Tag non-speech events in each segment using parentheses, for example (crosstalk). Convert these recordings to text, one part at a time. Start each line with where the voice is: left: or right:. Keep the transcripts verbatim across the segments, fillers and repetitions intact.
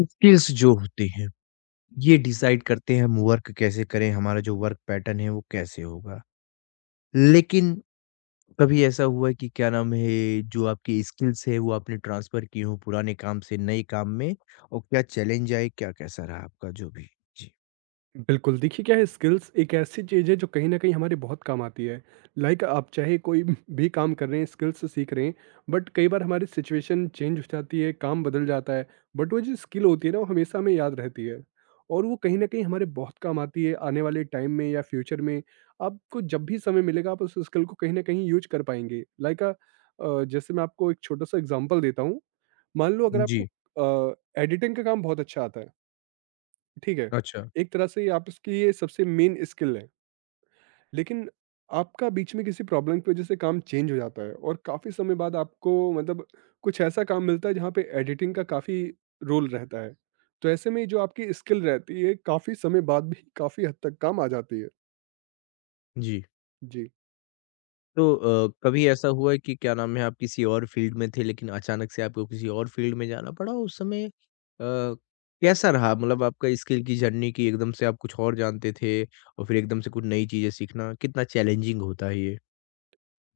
left: Skills जो होते हैं, ये डिसाइड करते हैं हम वर्क कैसे करें, हमारा जो वर्क पैटर्न है वो कैसे होगा। लेकिन कभी ऐसा हुआ है कि क्या नाम है, जो आपकी स्किल्स है वो आपने ट्रांसफ़र की हो पुराने काम से नए काम में और क्या चैलेंज आए, क्या कैसा रहा आपका जो भी? जी।
right: बिल्कुल, देखिए क्या है स्किल्स एक ऐसी चीज़ है जो कहीं न कहीं हमारे बहुत काम आती है। लाइक आप चाहे कोई भी काम कर रहे हैं, स्किल्स सीख रहे हैं, बट कई बार हमारी सिचुएशन चेंज हो जाती है, काम बदल जाता है, बट वो जो स्किल होती है ना, वो हमेशा हमें याद रहती है और वो कहीं न कहीं हमारे बहुत काम आती है आने वाले टाइम में या फ्यूचर में। आपको जब भी समय मिलेगा, आप उस स्किल को कहीं न कहीं यूज़ कर पाएँगे। लाइक अ अ, जैसे मैं आपको एक छोटा-सा एग्ज़ाम्पल देता हूँ। मान लो अगर आपको
left: जी,
right: अ, एडिटिंग का काम बहुत अच्छा आता है ठीक है।
left: अच्छा।
right: एक तरह से ये आपकी ये सबसे मेन स्किल है। लेकिन आपका बीच में किसी प्रॉब्लम की वजह से काम चेंज हो जाता है और काफ़ी समय बाद आपको मतलब कुछ ऐसा काम मिलता है जहाँ पे एडिटिंग का काफ़ी रोल रहता है। तो ऐसे में जो आपकी स्किल रहती है काफ़ी समय बाद भी काफ़ी हद तक काम आ जाती है।
left: जी।
right: जी।
left: तो अ, कभी ऐसा हुआ है कि क्या नाम है आप किसी और फ़ील्ड में थे लेकिन अचानक से आपको किसी और फ़ील्ड में जाना पड़ा उस समय अ, कैसा रहा? मतलब आपका स्किल की जर्नी कि एकदम से आप कुछ और जानते थे और फिर एकदम से कुछ नई चीज़ें सीखना कितना चैलेंजिंग होता है ये?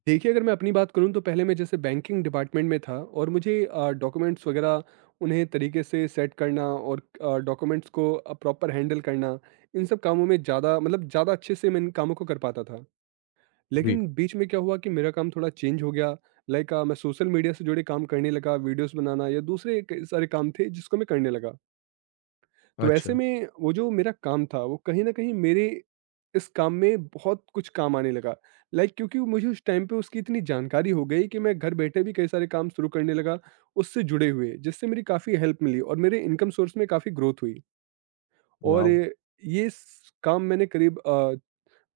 right: देखिए, अगर मैं अपनी बात करूँ तो पहले मैं जैसे बैंकिंग डिपार्टमेंट में था और मुझे अ, डॉक्यूमेंट्स वगैरह उन्हें तरीके से सेट करना और अ, डॉक्यूमेंट्स को अ, प्रॉपर हैंडल करना, इन सब कामों में ज़्यादा मतलब ज़्यादा अच्छे से मैं इन कामों को कर पाता था।
left: जी।
right: लेकिन बीच में क्या हुआ कि मेरा काम थोड़ा चेंज हो गया, लाइक मैं सोशल मीडिया से जुड़े काम करने लगा, वीडियोज़ बनाना या दूसरे कई सारे काम थे जिसको मैं करने लगा। तो
left: अच्छा,
right: ऐसे में वो जो मेरा काम था, वो कहीं न कहीं मेरे इस काम में बहुत कुछ काम आने लगा। लाइक क्योंकि वो मुझे उस टाइम पे उसकी इतनी जानकारी हो गई कि मैं घर बैठे भी कई सारे काम शुरू करने लगा, उससे जुड़े हुए, जिससे मेरी काफ़ी हेल्प मिली और मेरे इनकम सोर्स में काफ़ी ग्रोथ हुई। और
left: वॉव!
right: ये स काम मैंने करीब अ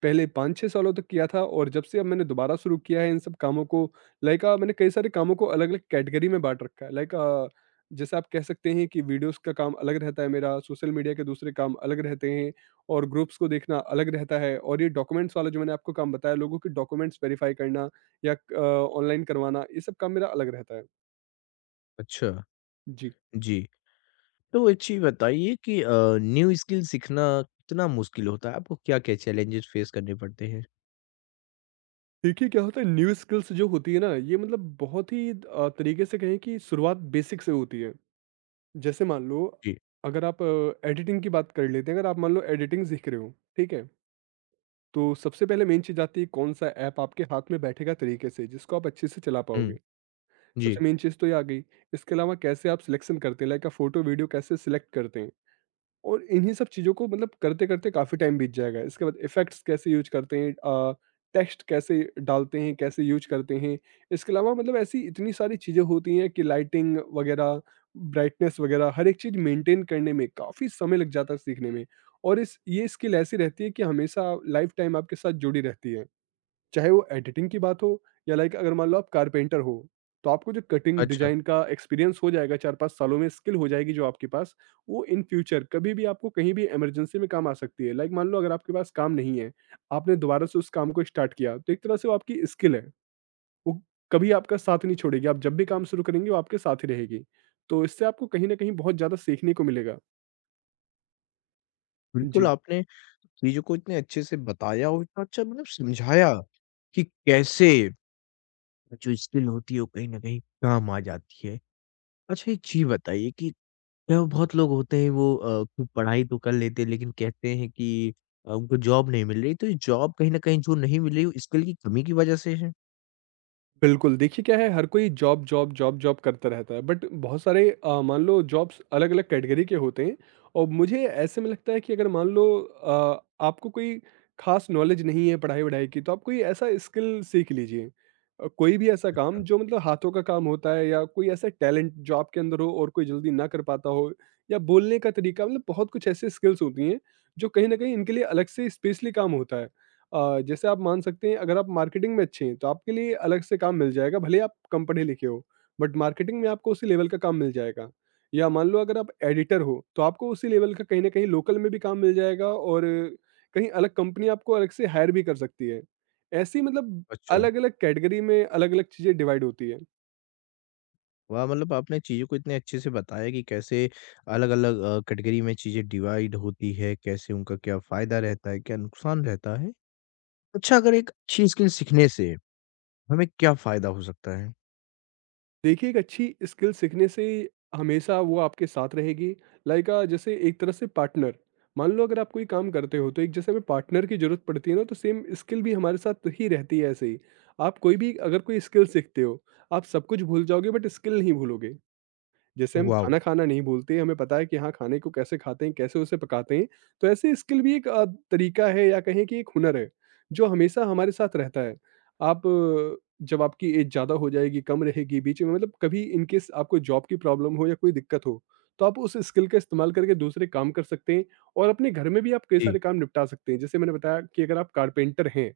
right: पहले पाँच छह सालों तक किया था और जब से अब मैंने दोबारा शुरू किया है इन सब कामों को। लाइक अ, मैंने कई सारे कामों को अलग-अलग कैटेगरी में बाँट रखा है। लाइक अ, जैसे आप कह सकते हैं कि वीडियोज़ का काम अलग रहता है मेरा, सोशल मीडिया के दूसरे काम अलग रहते हैं और ग्रुप्स को देखना अलग रहता है और ये डॉक्यूमेंट्स वाला जो मैंने आपको काम बताया लोगों के डॉक्यूमेंट्स वेरीफ़ाई करना या क अ, ऑनलाइन करवाना, ये सब काम मेरा अलग रहता है।
left: अच्छा,
right: जी।
left: जी। तो एक चीज़ बताइए कि अ, न्यू स्किल सीखना कितना मुश्किल होता है? आपको क्या-क्या चैलेंजेस फ़ेस करने पड़ते हैं?
right: देखिए क्या होता है न्यू स्किल्स जो होती है ना, ये मतलब बहुत ही अ, तरीके से कहें कि शुरुआत बेसिक से होती है। जैसे मान लो
left: जी।
right: अगर आप एडिटिंग की बात कर लेते हैं अगर आप मान लो एडिटिंग सीख रहे हो ठीक है तो सबसे पहले मेन चीज़ आती है कौन सा ऐप आपके हाथ में बैठेगा तरीके से जिसको आप अच्छे से चला
left: हुँ,
right: पाओगे।
left: जी।
right: सबसे मेन चीज़ तो ये आ गई। इसके अलावा कैसे आप सिलेक्शन करते हैं लाइक आप फोटो वीडियो कैसे सिलेक्ट करते हैं और इन्हीं सब चीज़ों को मतलब करते-करते काफ़ी टाइम बीत जाएगा। इसके बाद इफ़ेक्ट्स कैसे यूज़ करते हैं, अ, टेक्स्ट कैसे डालते हैं, कैसे यूज़ करते हैं। इसके अलावा मतलब ऐसी इतनी सारी चीज़ें होती हैं कि लाइटिंग वगैरह, ब्राइटनेस वगैरह हर एक चीज़ मेंटेन करने में काफ़ी समय लग जाता है सीखने में और इस ये स्किल ऐसी रहती है कि हमेशा लाइफ़ टाइम आपके साथ जुड़ी रहती है। चाहे वो एडिटिंग की बात हो या लाइक अगर मान लो आप कारपेंटर हो तो आपको जो कटिंग
left: अच्छा।
right: डिजाइन का एक्सपीरियंस हो जाएगा चार पाँच सालों में स्किल हो जाएगी जो आपके पास, वो इन फ्यूचर कभी भी आपको कहीं भी इमरजेंसी में काम आ सकती है। लाइक मान लो अगर आपके पास काम नहीं है आपने दोबारा से उस काम को स्टार्ट किया तो एक तरह से वो आपकी स्किल है, वो कभी आपका साथ नहीं छोड़ेगी। आप जब भी काम शुरू करेंगे वो आपके साथ ही रहेगी, तो इससे आपको कहीं ना कहीं बहुत ज़्यादा सीखने को मिलेगा।
left: बिल्कुल,
right: जी।
left: आपने चीज़ों को इतने अच्छे से बताया और इतना अच्छा मतलब समझाया कि कैसे जो स्किल होती है वो कहीं न कहीं काम आ जाती है। अच्छा एक चीज़ बताइए कि क्या बहुत लोग होते हैं वो अ, खूब पढ़ाई तो कर लेते हैं लेकिन कहते हैं कि अ, उनको जॉब नहीं मिल रही, तो ये जॉब कहीं न कहीं जो नहीं मिल रही वो स्किल की कमी की वजह से है?
right: बिल्कुल, देखिए क्या है हर कोई जॉब, जॉब, जॉब, जॉब करता रहता है बट बहुत सारे अ, मान लो जॉब्स अलग-अलग कैटेगरी के होते हैं और मुझे ऐसे में लगता है कि अगर मान लो अ, आपको कोई खास नॉलेज नहीं है पढ़ाई-वढ़ाई की तो आप कोई ऐसा स्किल सीख लीजिए। अ, कोई भी ऐसा
left: अच्छा,
right: काम जो मतलब हाथों का काम होता है या कोई ऐसा टैलेंट जो आपके अंदर हो और कोई जल्दी ना कर पाता हो या बोलने का तरीका मतलब बहुत कुछ ऐसे स्किल्स होती हैं जो कहीं न कहीं इनके लिए अलग से स्पेशली काम होता है। अ, जैसे आप मान सकते हैं अगर आप मार्केटिंग में अच्छे हैं तो आपके लिए अलग से काम मिल जाएगा भले आप कम पढ़े लिखे हो बट मार्केटिंग में आपको उसी लेवल का काम मिल जाएगा। या मान लो अगर आप एडिटर हो तो आपको उसी लेवल का कहीं ना कहीं लोकल में भी काम मिल जाएगा और कहीं अलग कंपनी आपको अलग से हायर भी कर सकती है। ऐसी मतलब
left: अच्छा।
right: अलग अलग कैटेगरी में अलग अलग चीज़ें डिवाइड होती है।
left: वाह! मतलब आपने चीज़ों को इतने अच्छे से बताया कि कैसे अलग-अलग अ, कैटेगरी में चीज़ें डिवाइड होती है, कैसे उनका क्या फ़ायदा रहता है, क्या नुकसान रहता है। अच्छा, अगर एक अच्छी स्किल सीखने से हमें क्या फ़ायदा हो सकता है?
right: देखिए, एक अच्छी स्किल सीखने से हमेशा वो आपके साथ रहेगी। लाइक अ, जैसे एक तरह से पार्टनर। मान लो अगर आप कोई काम करते हो, तो एक जैसे हमें पार्टनर की ज़रूरत पड़ती है ना, तो सेम स्किल भी हमारे साथ ही रहती है ऐसे ही। आप कोई भी अगर कोई स्किल सीखते हो, आप सब कुछ भूल जाओगे बट स्किल नहीं भूलोगे। जैसे हम
left: वॉव!
right: खाना खाना नहीं बोलते, हमें पता है कि हाँ, खाने को कैसे खाते हैं, कैसे उसे पकाते हैं। तो ऐसे स्किल भी एक अ, तरीका है या कहें कि एक हुनर है, जो हमेशा हमारे साथ रहता है। आप अ, जब आपकी एज ज़्यादा हो जाएगी, कम रहेगी, बीच में मतलब कभी इन केस आपको जॉब की प्रॉब्लम हो या कोई दिक्कत हो, तो आप उस स्किल का इस्तेमाल करके दूसरे काम कर सकते हैं और अपने घर में भी आप कई
left: जी।
right: सारे काम निपटा सकते हैं। जैसे मैंने बताया कि अगर आप कारपेंटर हैं,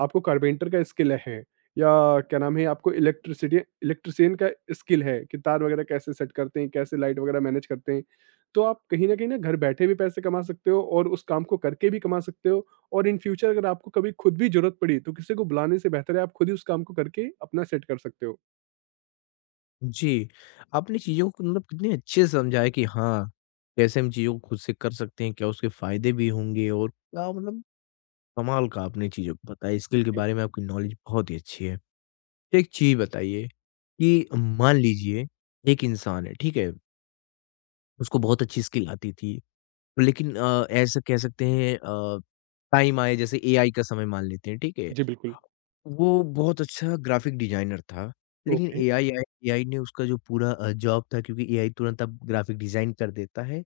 right: आपको कारपेंटर का स्किल है। या क्या नाम है आपको इलेक्ट्रिसिटी इलेक्ट्रिशियन का स्किल है कि तार वगैरह कैसे सेट करते हैं, कैसे लाइट वगैरह मैनेज करते हैं। तो आप कहीं न कहीं ना घर बैठे भी पैसे कमा सकते हो और उस काम को करके भी कमा सकते हो और इन फ्यूचर अगर आपको कभी खुद भी ज़रूरत पड़ी तो किसी को बुलाने से बेहतर है आप खुद ही उस काम को करके अपना सेट कर सकते हो।
left: जी, आपने चीज़ों को मतलब कितने अच्छे से समझा है कि हाँ, कैसे हम चीज़ों को खुद से कर सकते हैं, क्या उसके फ़ायदे भी होंगे और क्या मतलब कमाल का आपने चीज़ों को बताया, स्किल के
right: जी,
left: बारे में आपकी नॉलेज बहुत ही अच्छी है। एक चीज़ बताइए कि मान लीजिए एक इंसान है, ठीक है? उसको बहुत अच्छी स्किल आती थी लेकिन अ, ऐसा कह सकते हैं अ, टाइम आए जैसे एआई का समय मान लेते हैं, ठीक है?
right: जी, बिल्कुल।
left: वो बहुत अच्छा ग्राफ़िक डिज़ाइनर था, लेकिन
right: ओके।
left: एआई आए एआई ने उसका जो पूरा अ, जॉब था क्योंकि एआई तुरंत अब ग्राफ़िक डिज़ाइन कर देता है।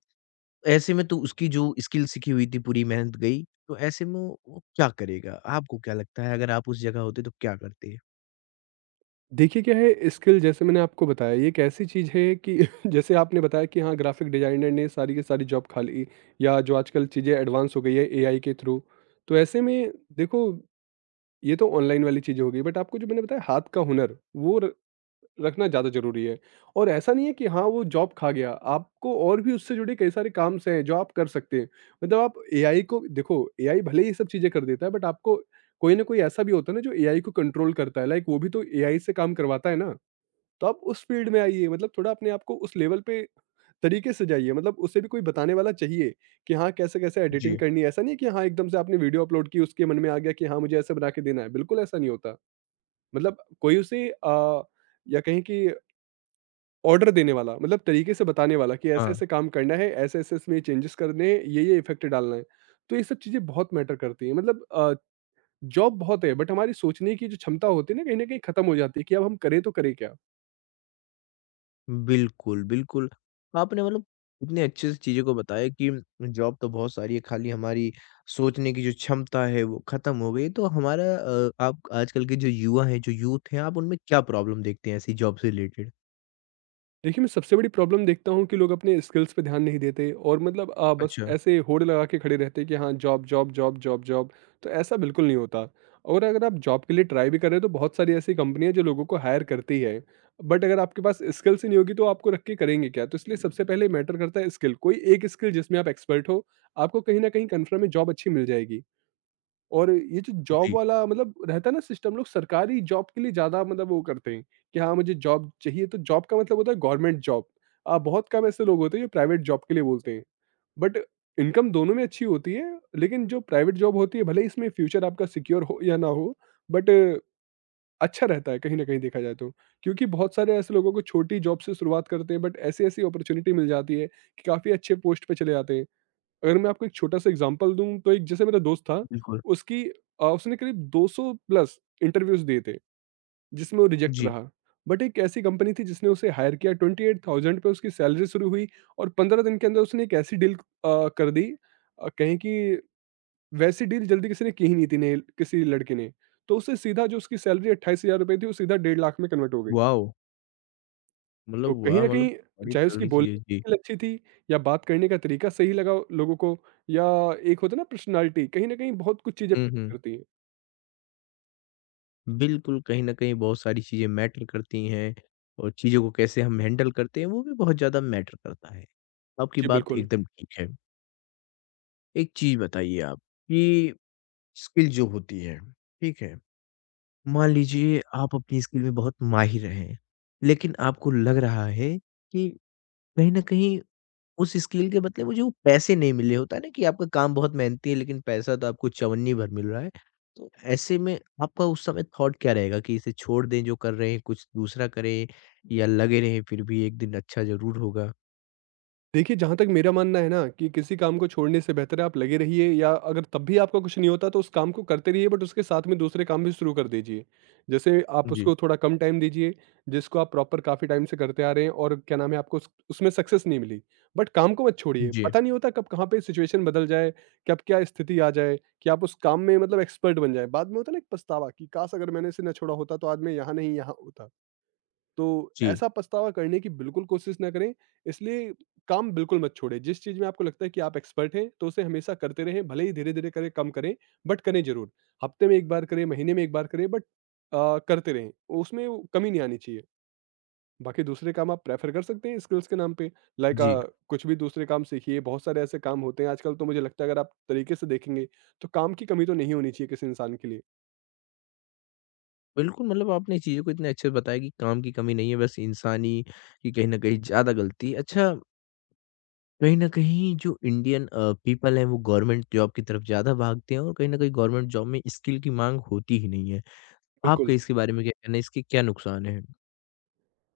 left: ऐसे में तो उसकी जो स्किल सीखी हुई थी पूरी मेहनत गई, तो ऐसे में वो वो क्या करेगा? आपको क्या लगता है अगर आप उस जगह होते तो क्या करते?
right: देखिए क्या है स्किल जैसे मैंने आपको बताया ये एक ऐसी चीज़ है कि (laughs) जैसे आपने बताया कि हाँ, ग्राफिक डिज़ाइनर ने सारी की सारी जॉब खा ली या जो आजकल चीज़ें एडवांस हो गई है एआई के थ्रू। तो ऐसे में देखो ये तो ऑनलाइन वाली चीज़ें हो गई बट आपको जो मैंने बताया हाथ का हुनर वो र- रखना ज़्यादा ज़रूरी है और ऐसा नहीं है कि हाँ वो जॉब खा गया, आपको और भी उससे जुड़े कई सारे काम से हैं जो आप कर सकते हैं। मतलब आप एआई को देखो एआई भले ही सब चीज़ें कर देता है बट आपको कोई ना कोई ऐसा भी होता है ना जो एआई को कंट्रोल करता है। लाइक वो भी तो एआई से काम करवाता है ना, तो आप उस फील्ड में आइए मतलब थोड़ा अपने आप को उस लेवल पे तरीके से जाइए। मतलब उसे भी कोई बताने वाला चाहिए कि हाँ कैसे-कैसे एडिटिंग
left: जी।
right: करनी है। ऐसा नहीं है कि हाँ एकदम से आपने वीडियो अपलोड की उसके मन में आ गया कि हाँ मुझे ऐसा बना के देना है, बिल्कुल ऐसा नहीं होता। मतलब कोई उसे अ, या कहें कि ऑर्डर देने वाला मतलब तरीके से बताने वाला कि
left: हाँ।
right: ऐसे-ऐसे काम करना है, ऐसे-ऐसे इसमें चेंजेस करने हैं, ये-ये इफ़ेक्ट डालना है। तो ये सब चीज़ें बहुत मैटर करती हैं। मतलब अ, जॉब बहुत है बट हमारी सोचने की जो क्षमता होती है ना, कहीं न कहीं खत्म हो जाती है कि अब हम करें तो करें क्या?
left: बिल्कुल, बिल्कुल। आपने मतलब इतने अच्छे से चीज़ों को बताया कि जॉब तो बहुत सारी है, खाली हमारी सोचने की जो क्षमता है वो खत्म हो गई है। तो हमारा अ, आप आजकल के जो युवा हैं, जो यूथ हैं, आप उनमें क्या प्रॉब्लम देखते हैं ऐसी जॉब से रिलेटेड?
right: देखिए, मैं सबसे बड़ी प्रॉब्लम देखता हूँ कि लोग अपने स्किल्स पे ध्यान नहीं देते और मतलब अ, बस
left: अच्छा,
right: ऐसे होड़ लगा के खड़े रहते हैं कि हाँ, job, job, job, job, job, तो ऐसा बिल्कुल नहीं होता। और अगर आप जॉब के लिए ट्राई भी कर रहे हो, तो बहुत सारी ऐसी कंपनी है जो लोगों को हायर करती है। बट अगर आपके पास स्किल्स ही नहीं होगी, तो आपको रख के करेंगे क्या? तो इसलिए सबसे पहले मैटर करता है स्किल। कोई एक स्किल जिसमें आप एक्सपर्ट हो, आपको कहीं न कहीं कन्फर्म में जॉब अच्छी मिल जाएगी। और ये जो जॉब
left: जी।
right: वाला मतलब रहता है ना सिस्टम, लोग सरकारी जॉब के लिए ज़्यादा मतलब वो करते हैं कि हाँ, मुझे जॉब चाहिए, तो जॉब का मतलब होता है गवर्नमेंट जॉब। आ, बहुत कम ऐसे लोग होते हैं जो प्राइवेट जॉब के लिए बोलते हैं। बट इनकम दोनों में अच्छी होती है, लेकिन जो प्राइवेट जॉब होती है, भले ही इसमें फ्यूचर आपका सिक्योर हो या ना हो, बट अच्छा रहता है कहीं ना कहीं देखा जाए तो। क्योंकि बहुत सारे ऐसे लोगों को छोटी जॉब से शुरुआत करते हैं, बट ऐसी ऐसी अपॉर्चुनिटी मिल जाती है कि काफ़ी अच्छे पोस्ट पे चले जाते हैं। अगर मैं आपको एक छोटा-सा एग्ज़ाम्पल दूँ, तो एक जैसे मेरा दोस्त था,
left: बिल्कुल,
right: उसकी अ, उसने करीब दो सौ प्लस इंटरव्यूज़ दिए थे, जिसमें वो रिजेक्ट
left: जी।
right: रहा। बट एक ऐसी कंपनी थी जिसने उसे हायर किया, अट्ठाईस हज़ार पे उसकी सैलरी शुरू हुई और पंद्रह दिन के अंदर उसने एक ऐसी डील अ, कर दी, अ, कहें कि वैसी डील जल्दी किसी ने की ही नहीं थी ने किसी लड़के ने। तो उससे सीधा जो उसकी सैलरी अट्ठाईस हज़ार रुपए थी, वो सीधा डेढ़ लाख में कन्वर्ट हो गई।
left: वॉव! मतलब
right: तो कहीं
left: वाह!
right: न
left: मतलब
right: कहीं,
left: बड़ी
right: चाहे उसकी
left: तगड़ी
right: बोलने
left: चीज़ है।
right: की
left: जी।
right: स्किल अच्छी थी या बात करने का तरीका सही लगा लोगों को, या एक होता है ना पर्सनैलिटी, कहीं न कहीं बहुत कुछ चीज़ें
left: हुँ, हुँ।
right: मैटर करती हैं।
left: बिल्कुल, कहीं न कहीं बहुत सारी चीज़ें मैटर करती हैं और चीज़ों को कैसे हम हैंडल करते हैं, वो भी बहुत ज़्यादा मैटर करता है। आपकी
right: जी,
left: बात
right: बिल्कुल।
left: एकदम ठीक है। एक चीज बताइए आप कि स्किल जो होती है, ठीक है? मान लीजिए आप अपनी स्किल में बहुत माहिर हैं, लेकिन आपको लग रहा है कि कहीं न कहीं उस स्किल के बदले मुझे वो पैसे नहीं मिले। होता है ना कि आपका काम बहुत मेहनती है लेकिन पैसा तो आपको चवन्नी भर मिल रहा है। तो ऐसे में आपका उस समय थॉट क्या रहेगा कि इसे छोड़ दें जो कर रहे हैं, कुछ दूसरा करें या लगे रहें फिर भी एक दिन अच्छा ज़रूर होगा?
right: देखिए, जहाँ तक मेरा मानना है ना कि किसी काम को छोड़ने से बेहतर है आप लगे रहिए, या अगर तब भी आपका कुछ नहीं होता तो उस काम को करते रहिए, बट उसके साथ में दूसरे काम भी शुरू कर दीजिए। जैसे आप
left: जी,
right: उसको थोड़ा कम टाइम दीजिए, जिसको आप प्रॉपर काफ़ी टाइम से करते आ रहे हैं और क्या नाम है आपको उस उसमें सक्सेस नहीं मिली। बट काम को मत छोड़िए,
left: जी,
right: पता नहीं होता कब कहाँ पे सिचुएशन बदल जाए, कब क्या स्थिति आ जाए कि आप उस काम में मतलब एक्सपर्ट बन जाएँ। बाद में होता है ना एक पछतावा कि काश अगर मैंने इसे ना छोड़ा होता तो आज मैं यहाँ नहीं यहाँ होता। तो
left: जी,
right: ऐसा पछतावा करने की बिल्कुल कोशिश ना करें, इसलिए काम बिल्कुल मत छोड़ें। जिस चीज़ में आपको लगता है कि आप एक्सपर्ट हैं, तो उसे हमेशा करते रहें, भले ही धीरे-धीरे करें, कम करें, बट करें ज़रूर। हफ्ते में एक बार करें, महीने में एक बार करें, बट अ, करते रहें। उसमें वो कमी नहीं आनी चाहिए। बाकी दूसरे काम आप प्रेफ़र कर सकते हैं स्किल्स के नाम पे, लाइक
left: जी।
right: अ, कुछ भी दूसरे काम सीखिए, बहुत सारे ऐसे काम होते हैं आजकल तो मुझे लगता है अगर आप तरीके से देखेंगे, तो काम की कमी तो नहीं होनी चाहिए किसी इंसान के लिए।
left: बिल्कुल, मतलब आपने चीज़ों को इतने अच्छे से बताया कि काम की कमी नहीं है, बस इंसानी की कहीं न कहीं ज़्यादा गलती है। अच्छा, कहीं न कहीं जो इंडियन अ, पीपल हैं, वो गवर्नमेंट जॉब की तरफ ज़्यादा भागते हैं और कहीं न कहीं गवर्नमेंट जॉब में स्किल की माँग होती ही नहीं है। आपका
right: बिल्कुल।
left: इसके बारे में क्या कहना है, इसके क्या नुकसान हैं?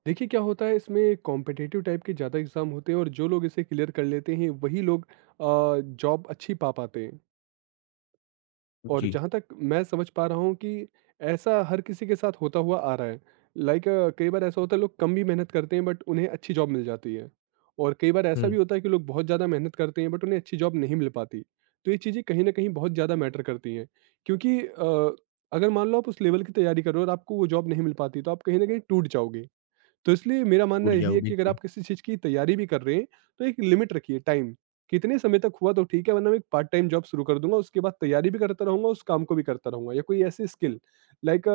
right: देखिए क्या होता है इसमें कॉम्पिटिटिव टाइप के ज़्यादा एग्ज़ाम होते हैं और जो लोग इसे क्लियर कर लेते हैं वही लोग जॉब अच्छी पा पाते हैं। और
left: जी।
right: जहाँ तक मैं समझ पा रहा हूँ कि ऐसा हर किसी के साथ होता हुआ आ रहा है, लाइक कई बार ऐसा होता है लोग कम भी मेहनत करते हैं बट उन्हें अच्छी जॉब मिल जाती है, और कई बार ऐसा
left: हुँ,
right: भी होता है कि लोग बहुत ज़्यादा मेहनत करते हैं बट उन्हें अच्छी जॉब नहीं मिल पाती। तो ये चीज़ें कहीं ना कहीं बहुत ज़्यादा मैटर करती हैं, क्योंकि अ, अगर मान लो आप उस लेवल की तैयारी कर रहे हो और आपको वो जॉब नहीं मिल पाती, तो आप कहीं ना कहीं टूट जाओगे। तो इसलिए मेरा मानना
left: छूट
right: यही है
left: जाओगे।
right: कि अगर
left: जी।
right: आप किसी चीज़ की तैयारी भी कर रहे हैं, तो एक लिमिट रखिए टाइम, कितने समय तक हुआ तो ठीक है, वरना मैं एक पार्ट टाइम जॉब शुरू कर दूंगा, उसके बाद तैयारी भी करता रहूंगा, उस काम को भी करता रहूंगा, या कोई ऐसी स्किल, लाइक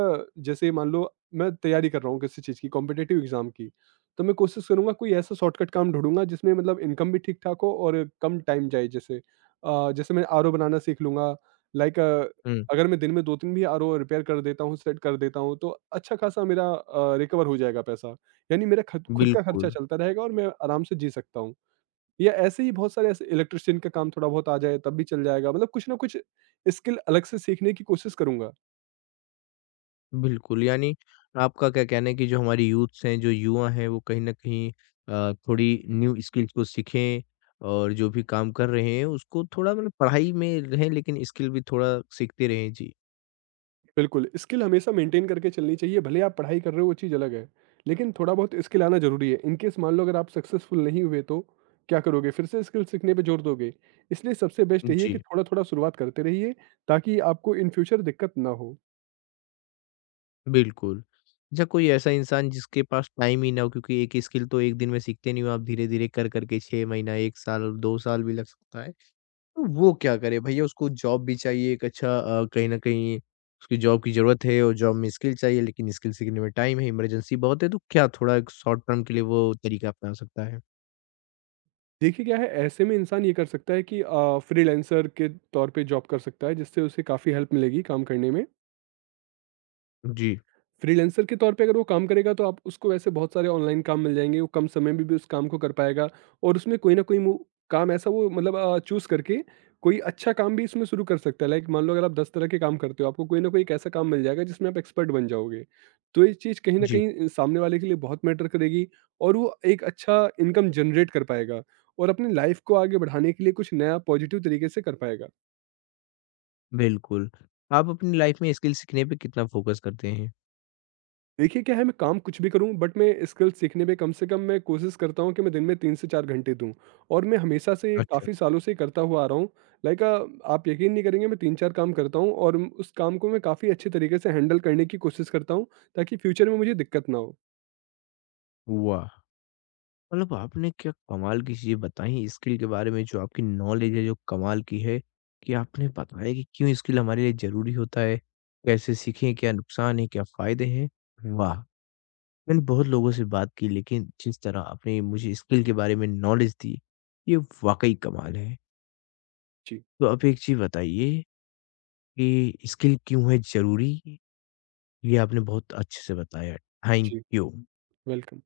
right: जैसे मान लो मैं तैयारी कर रहा हूँ किसी चीज़ की कॉम्पिटेटिव एग्जाम की, तो मैं कोशिश करूंगा कोई ऐसा शॉर्टकट काम ढूंढूंगा जिसमें मतलब इनकम भी ठीक ठाक हो और कम टाइम जाए। जैसे अ, जैसे मैं आर बनाना सीख लूंगा, लाइक
left: हुँ,
right: अगर मैं दिन में दो तीन भी आर रिपेयर कर देता हूँ, सेट कर देता हूँ, तो अच्छा खासा मेरा रिकवर हो जाएगा पैसा, यानी मेरा खद खुद का खर्चा
left: बिल्कुल।
right: चलता रहेगा और मैं आराम से जी सकता हूँ। या ऐसे ही बहुत सारे ऐसे इलेक्ट्रीशियन का काम थोड़ा बहुत आ जाए तब भी चल जाएगा, मतलब कुछ ना कुछ स्किल अलग से सीखने की कोशिश करूँगा।
left: बिल्कुल, यानी आपका क्या कहना है कि जो हमारी यूथ्स हैं, जो युवा हैं, वो कहीं न कहीं अ, थोड़ी न्यू स्किल्स को सीखें और जो भी काम कर रहे हैं, उसको थोड़ा मतलब पढ़ाई में रहें, लेकिन स्किल भी थोड़ा सीखते रहें। जी।
right: बिल्कुल, स्किल हमेशा मेंटेन करके चलनी चाहिए, भले आप पढ़ाई कर रहे हो वो चीज़ अलग है, लेकिन थोड़ा बहुत स्किल आना ज़रूरी है। इन केस मान लो अगर आप सक्सेसफुल नहीं हुए तो क्या करोगे? फिर से स्किल सीखने पे जोर दोगे। इसलिए सबसे बेस्ट यही है कि
left: जी,
right: थोड़ा-थोड़ा शुरुआत करते रहिए, ताकि आपको इन फ्यूचर दिक्कत ना हो।
left: बिल्कुल। अच्छा, कोई ऐसा इंसान जिसके पास टाइम ही ना हो, क्योंकि एक स्किल तो एक दिन में सीखते नहीं हो आप धीरे-धीरे कर-कर के छह महीना, एक साल, दो साल भी लग सकता है। तो वो क्या करे भैया उसको जॉब भी चाहिए एक अच्छा अ, कहीं न कहीं उसकी जॉब की ज़रूरत है और जॉब में स्किल चाहिए लेकिन स्किल सीखने में टाइम है, इमरजेंसी बहुत है तो क्या थोड़ा एक शॉर्ट टर्म के लिए वो तरीका अपना सकता है?
right: देखिए क्या है, ऐसे में इंसान ये कर सकता है कि फ्रीलांसर के तौर पे जॉब कर सकता है, जिससे उसे काफ़ी हेल्प मिलेगी काम करने में।
left: जी,
right: फ्रीलांसर के तौर पे अगर वो काम करेगा, तो आप उसको ऐसे बहुत सारे ऑनलाइन काम मिल जाएँगे, वो कम समय में भी उस काम को कर पाएगा और उसमें कोई ना कोई मु काम ऐसा वो मतलब अ, चूज़ करके कोई अच्छा काम भी इसमें शुरू कर सकता है। लाइक मान लो अगर आप दस तरह के काम करते हो, आपको कोई ना कोई एक ऐसा काम मिल जाएगा जिसमें आप एक्सपर्ट बन जाओगे। तो ये चीज़ कहीं न
left: जी,
right: कहीं सामने वाले के लिए बहुत मैटर करेगी और वो एक अच्छा इनकम जनरेट कर पाएगा और अपनी लाइफ को आगे बढ़ाने के लिए कुछ नया पॉजिटिव तरीके से कर पाएगा।
left: बिल्कुल। आप अपनी लाइफ़ में स्किल सीखने पे कितना फ़ोकस करते हैं?
right: देखिए क्या है, मैं काम कुछ भी करूँ बट मैं स्किल सीखने में कम से कम मैं कोशिश करता हूँ कि मैं दिन में तीन से चार घंटे दूँ, और मैं हमेशा से
left: अच्छा,
right: काफ़ी सालों से करता हुआ आ रहा हूँ। लाइक अ, आप यकीन नहीं करेंगे मैं तीन चार काम करता हूँ और म- उस काम को मैं काफ़ी अच्छे तरीके से हैंडल करने की कोशिश करता हूँ, ताकि फ्यूचर में मुझे दिक्कत ना हो।
left: वाह! मतलब आपने क्या कमाल की चीज़ें बताई स्किल के बारे में जो आपकी नॉलेज है जो कमाल की है, कि आपने बताया कि क्यों स्किल हमारे लिए ज़रूरी होता है, कैसे सीखें, क्या नुकसान है, क्या फ़ायदे हैं? वाह! मैंने बहुत लोगों से बात की लेकिन जिस तरह आपने मुझे स्किल के बारे में नॉलेज दी ये वाकई कमाल है।
right: जी,
left: तो आप एक चीज़ बताइए कि स्किल क्यों है ज़रूरी? ये आपने बहुत अच्छे से बताया। थैंक
right: जी,
left: यू।
right: वेलकम।